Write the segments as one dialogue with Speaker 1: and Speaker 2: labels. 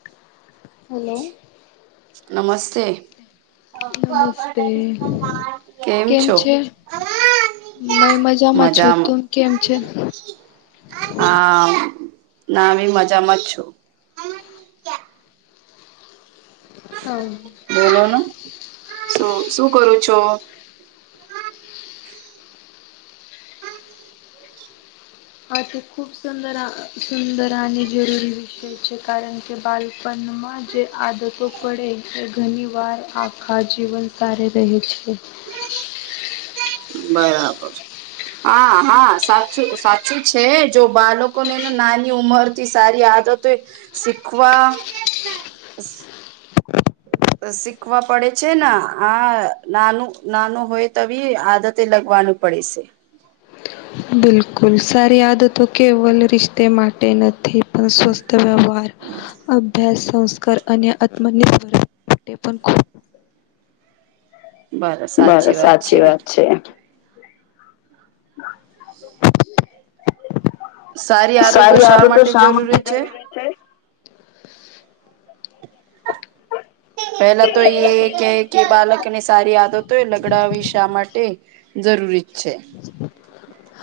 Speaker 1: હ
Speaker 2: નમસ્તે
Speaker 1: નમસ્તે
Speaker 2: કેમ છો.
Speaker 1: મેં મજામાં છું તું કેમ છે.
Speaker 2: હા નામ મજામાં જ છું.
Speaker 1: હા
Speaker 2: બોલો ને શું શું કરું છો.
Speaker 1: આ તે ખૂબ સુંદર સુંદર અને જરૂરી વિષય છે કારણ કે કે બાલપણમાં જે આદતો પડે એ ઘણી વાર આખા જીવન કારે રહી છે.
Speaker 2: બરાબર હા હા સાચું સાચું છે જો બાળકો ને નાની ઉંમર સારી આદતો શીખવા શીખવા પડે છે ને આ નાનું નાનું હોય તવીી આદતે લગવાનું. પડે છે.
Speaker 1: બિલકુલ સારી આદ તો કેવલ રિશ્તે માટે નથી. સ્વસ્થ વ્યવહાર અભ્યાસ સંસ્કાર અને આત્મનિર્ભર માટે પણ ખૂબ બસ સાચી વાત છે. [unintelligible] [inaudible]
Speaker 2: સારી આદતો શા માટે જરૂરી છે.
Speaker 1: હ
Speaker 2: પેલા તો એ કે કે બાળક ને સારી આદત હોય લગડાવી શા માટે. જરૂરી છે. જ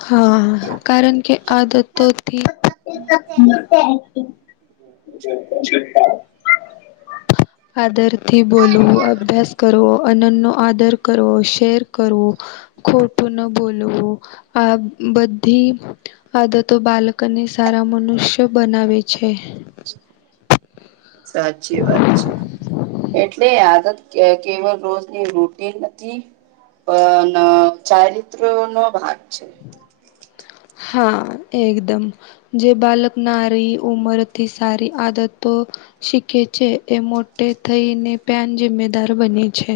Speaker 1: હા કારણ કે આદતોથી અર થી બોલવું અભ્યાસ કરવો અનનનો આદર કરવો શેર કરવું ખોટું ન બોલવું આ બધી આદતો બાલકને સારા મનુષ્ય બનાવે છે.
Speaker 2: સાચી વાત છે. એટલે આદત કેવલ રોજની રૂટી નથી. અ ચારિત્ર નો ભાગ છે.
Speaker 1: હા એકદમ જે બાલક નારી ઉમરથી સારી આદતો શીખે છે એ મોટે થઈને પ્યાન જિમ્મેદાર બને છે.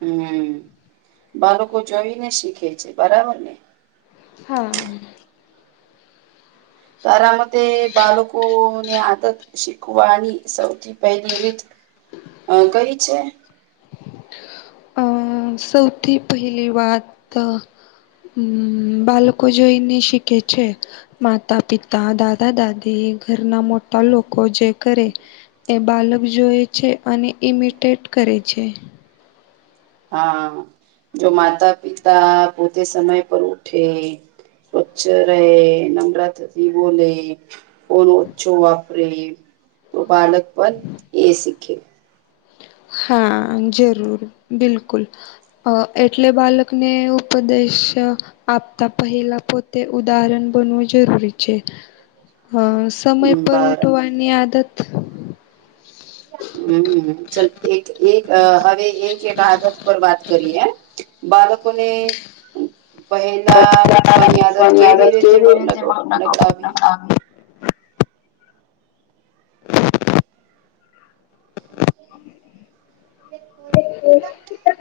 Speaker 2: હમ બાળકો જયને શીખે છે બરાબર ને
Speaker 1: હા
Speaker 2: તારા મતે બાળકો ને આદત શીખવાની સૌથી. પહેલી રીત કઈ છે.
Speaker 1: અ સૌથી પહેલી વાત. હમ બાળકો જોઈને શીખે છે. માતા પિતા દાદા દાદી ઘરના મોટા લોકો જે કરે. એ બાલક જોય છે અને ઇમિટેટ કરે છે.
Speaker 2: હા જો માતા પિતા પોતે સમય પર ઉઠે. સ્વચ્છ રહે નમરાત્રથી બોલે. ઓ ઓછું વાપરે તો બળક પણ એ સીખે.
Speaker 1: હા જરૂર બિલકુલ. અ એટલે બાળકને ઉપદેશ. આપતા પહેલા પોતે ઉદાહરણ બનવું જરૂરી છે અ. સમય પર
Speaker 2: બાર
Speaker 1: ઉઠવાની આદત.
Speaker 2: હમ ચ એક એક હવે એક એક આદત પર વાત કરીએે. બળ કોને. પહેલા ઉઠવાની આદત કેવી રીતે લગાવી. [inaudible]
Speaker 1: [unintelligible]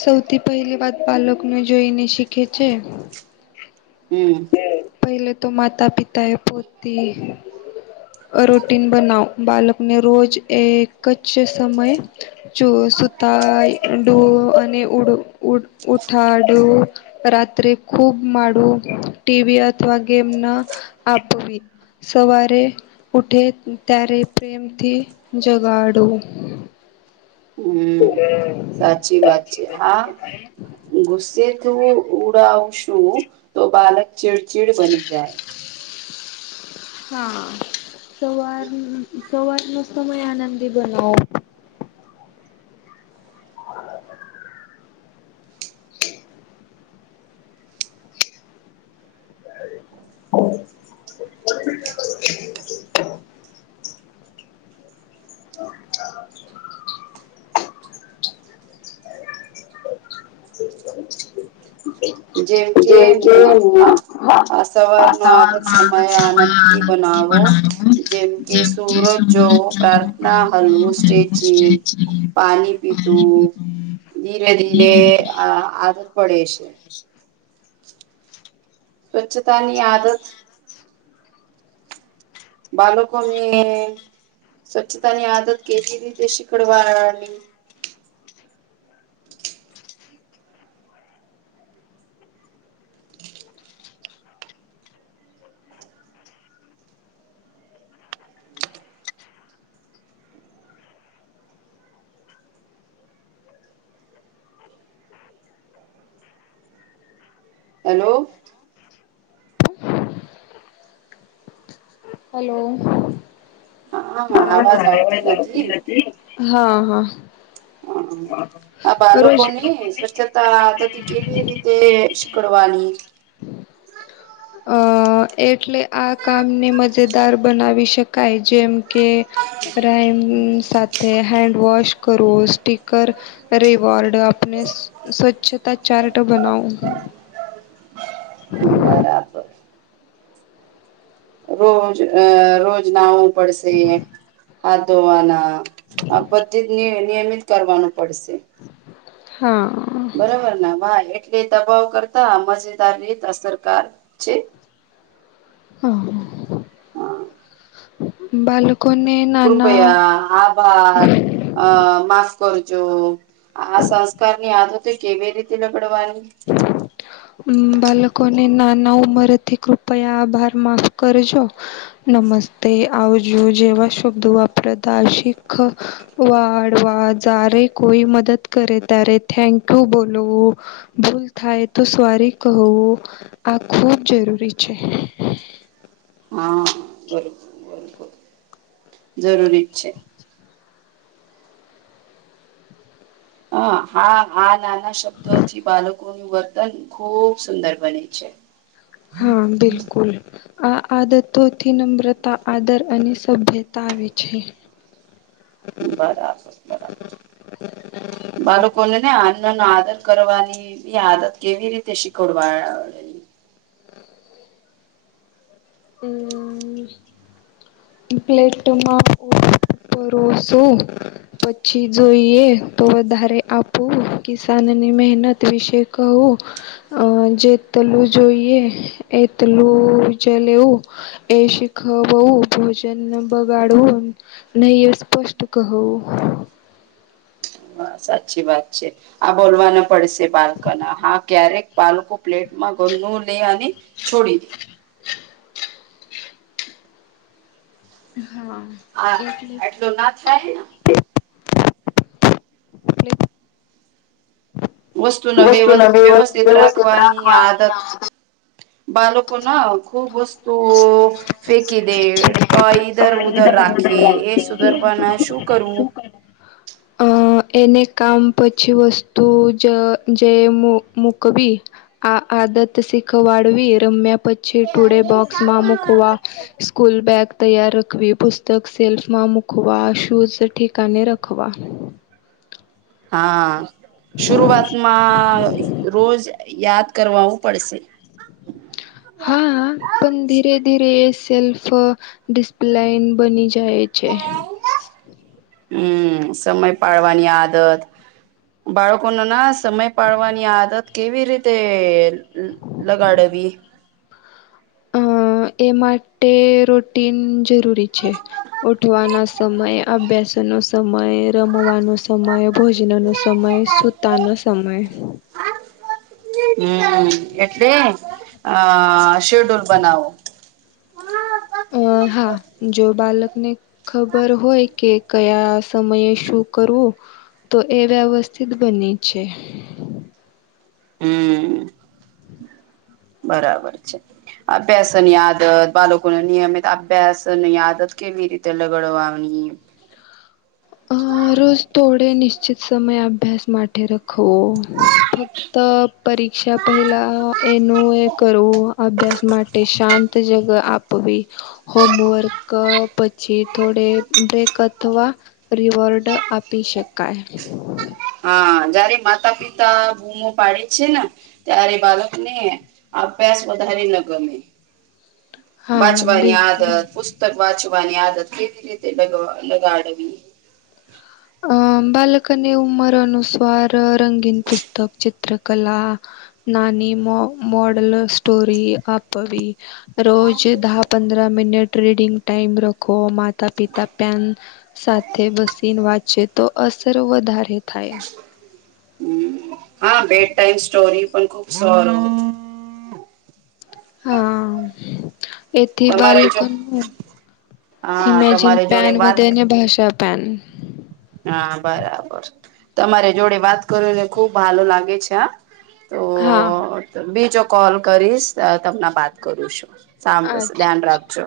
Speaker 1: સૌથી પહેલી વાત બાલકને જોઈને શીખે છે.
Speaker 2: હમ.
Speaker 1: પહેલે તો માતા પિતા એ પોતી રોટીન બનાવ બાલક. અને અને રોજ એક જ સમય. સુતાડું અને ઉડ ઉ ઉઠાડું. રાત્રે ખુબ માડું ટીવી અથવા ગેમ ના આપવી. સવારે. ઉઠે ત્યારે પ્રેમથી જગાડો.
Speaker 2: હમ સાચી વાત છે હા. ગુસ્સેથીું ઉડાવશું તો બાલક ચીડચીડ બની જાય.
Speaker 1: [unintelligible] હા સવાર સવારનોો સમય આનંદી બનાવો. [unintelligible] [unintelligible] [unintelligible] [unintelligible]
Speaker 2: જેમ કે આ
Speaker 1: આ
Speaker 2: સવારનો
Speaker 1: સવારમાં
Speaker 2: સમય
Speaker 1: આદત
Speaker 2: આનંદ
Speaker 1: આનંદી
Speaker 2: બનાવો. જેમ કે સુૂરજ
Speaker 1: સૂરજ જોવાનો
Speaker 2: પ્રાર્થના
Speaker 1: પ્રયત્ન
Speaker 2: હલવું
Speaker 1: કરવો
Speaker 2: સ્ટેચી.
Speaker 1: સ્ટ્રેચિંગ
Speaker 2: પાણી
Speaker 1: પાણી
Speaker 2: પીતું
Speaker 1: પીવું
Speaker 2: ધીરે ધીરે આ આદત પડે છે. સ્વચ્છતાની આદત બાલકોને
Speaker 1: બાળકોને
Speaker 2: સ્વચ્છતા ની આદત કેવી રીતે શિકડવાળની હેલો
Speaker 1: હલો
Speaker 2: હા અવાજ આવતી નથી
Speaker 1: [inaudible] હા હા
Speaker 2: આ
Speaker 1: રોજ
Speaker 2: બાળકો ને સ્વચ્છતાતી કેવી રીતે શીકડવાની
Speaker 1: અ એટલે આ કામ ને મ- - મજેદાર બનાવી શકાય જેમ કે રેમ સાથે હેન્ડવોશ કરવો સ્ટીકર રિવાર્ડ આપણે સ્વચ્છતા ચાર્ટ બનાઓ
Speaker 2: બરાબર રોજ રોજ નાવું પડશે હાથ ધોવાના આ બધી જ નિયમિત કરવાનું પડશે
Speaker 1: હા
Speaker 2: બરોબર વા એટલે દબાવ કરતા મજેદાર રીત અસરકાર છે.
Speaker 1: હ
Speaker 2: હા,
Speaker 1: બાલો. કોઈ ને ના.
Speaker 2: કૃપયા આ. આ અ માફ કરજો આ સંસ્કારની આદત તે કેવી રીતે લકડવાની
Speaker 1: હ બાળકોને નાના ઉમરથી કૃપયા આભાર માફ કરશો. નમસ્તે આવજો જેવા શબ્દો વાપરાદા શીખ. વાળવા જારે કોઈ મદદ કરે તારે થેન્ક યુ બોલો. ભૂલ થાય તો સ્વારી કહવું આ ખૂબ જરૂરી છે.
Speaker 2: હા બ જરૂરી જ છે. હ હા આ નાના શબ્દોથી બાળકો એનુ વર્તન ખુબ સુંદર બને છે.
Speaker 1: હા બિલકુલ આ આદતોથી નમ્રતા આદર અને સભ્યતા આવે છે. [inaudible]
Speaker 2: બરાબર બરાબર બાળકોને ને અન્ન નો આદર કરવાની એ આદત કેવી રીતે શીકોડવાળ.
Speaker 1: હમ. પ્લેટ માંકો પરોસું. પછી જોઈએ તો વધારે આપું કિસાનની મહેનત વિશે. કહૂ અ જેટલું જોઈએ એટલું જ. લેવું એ શીખવું ભોજન ન બગાડવું નહી સ્પષ્ટ કહો.
Speaker 2: હ સાચી વાત છે આ બોલવા નુ પડશે બાલ્કના હા ક્યારેક બાલકો પ્લેટમાં ગનો ની આલી છોડી દે.
Speaker 1: હ [inaudible] હા.
Speaker 2: હા એટલું ના થાયને.
Speaker 1: હ [inaudible]
Speaker 2: વસ્તુના નો વ્ય વ્યવસ્થિત રાખવાની આદત બાલકો. કોના ખૂબ વસ્તુઓ. ફેકી દે ટોઈજ
Speaker 1: વસ્તુને
Speaker 2: ઈધર ઉધર રાખે એ
Speaker 1: ફેંકી
Speaker 2: સુધરવાના શું કરવું.
Speaker 1: હમ. એને કામ પછી વસ્તુ જ જે મુ મુકવી. આ આદત શીખવાડવી રમ્યા પછી ટુડે બોક્સમાં મુકવા સ્કૂલ બેગ તૈયાર રાખવી, પુસ્તક સેલ્ફમાં મૂકવા, શૂઝ ઠેકાને રાખવા.
Speaker 2: હા શુરુઆતમાં રોજ યાદ કરવાવું પડશે.
Speaker 1: હા પણ ધીરે ધીરે એ સેલ્ફ ડિસ્પ્લાન બની છે. જાય છે.
Speaker 2: હમ સમય પાડવાની આદત. બાળકોને ના સમય પાડવાની આદત કેવી રીતે લગાડેવી?
Speaker 1: અ એ માટે રુટીન જરૂરી છે. ઉઠવાનો સમય, અભ્યાસનો સમય, રમવાનો સમય, ભોજનનો સમ સમય, સુતાનો સમય
Speaker 2: હમ એટલે આ શેડ્યલ બનાવવો.
Speaker 1: અ હા જો બાલકને ખબર હોય કે કયા સમયે શું કરવું? તો એ વ્યવસ્થિત બને છે.
Speaker 2: હમ બરાબર છે. અભ્યાસની આદત બાળકોને નિયમિત અભ્યાસની આદત કેવી રીતે લગડવાની?
Speaker 1: અ રોજ થોડે નિશ્ચિત સમય અભ્યાસ માટે રખો. ફક્ત પરીક્ષા પહેલા એનું એ કરવું અભ્યાસ માટે શાંત જગ આપ વી હોમવર્ક પછી થોડે બ્રેક અથવા રીવોર્ડ આપી શકાય.
Speaker 2: હા જયારે માતા પિતા બૂમો પાડે છે ને ત્યારે બાલકને અભ્યાસ વધારે ન ગમે.
Speaker 1: [inaudible]
Speaker 2: વાંચવાની આદત,
Speaker 1: બિલકુલ
Speaker 2: પુસ્તક વાંચવાની આદત, કેવી રીતે લગ લગાડવી?
Speaker 1: અ બાલકને ઉમર અનુસાર રંગીન પુસ્તક ચી ચિત્રકલા નાની મો મોડલ સ્ટોરી આપવી. રોજ દહ પંદર મિનટ રીડિંગ ટાઈમ રખો મા માતા પિતા પ્યાન સાથે વસીને વાચ છે તો અસર વધારે થાય. [inaudible]
Speaker 2: હા બેડ ટાઈમ સ્ટોરી પણ ખુબ સ
Speaker 1: હા એથી
Speaker 2: તમારે જો
Speaker 1: બાલકનું
Speaker 2: હા
Speaker 1: ઇમેજિન
Speaker 2: તમારે
Speaker 1: પેન
Speaker 2: જોડે વાત
Speaker 1: વધે ને ભાષા પેન.
Speaker 2: હા બરાબર. તમારે જોડે વાત કરુંને ખુબ ભાલ લાગે છે હા. તો
Speaker 1: હા
Speaker 2: બીજો કોલ કરીશ તમને બાત કરું છું. સાંભળું
Speaker 1: અચ્છા
Speaker 2: છું ધ્યાન
Speaker 1: અચ્છા
Speaker 2: રાખજો.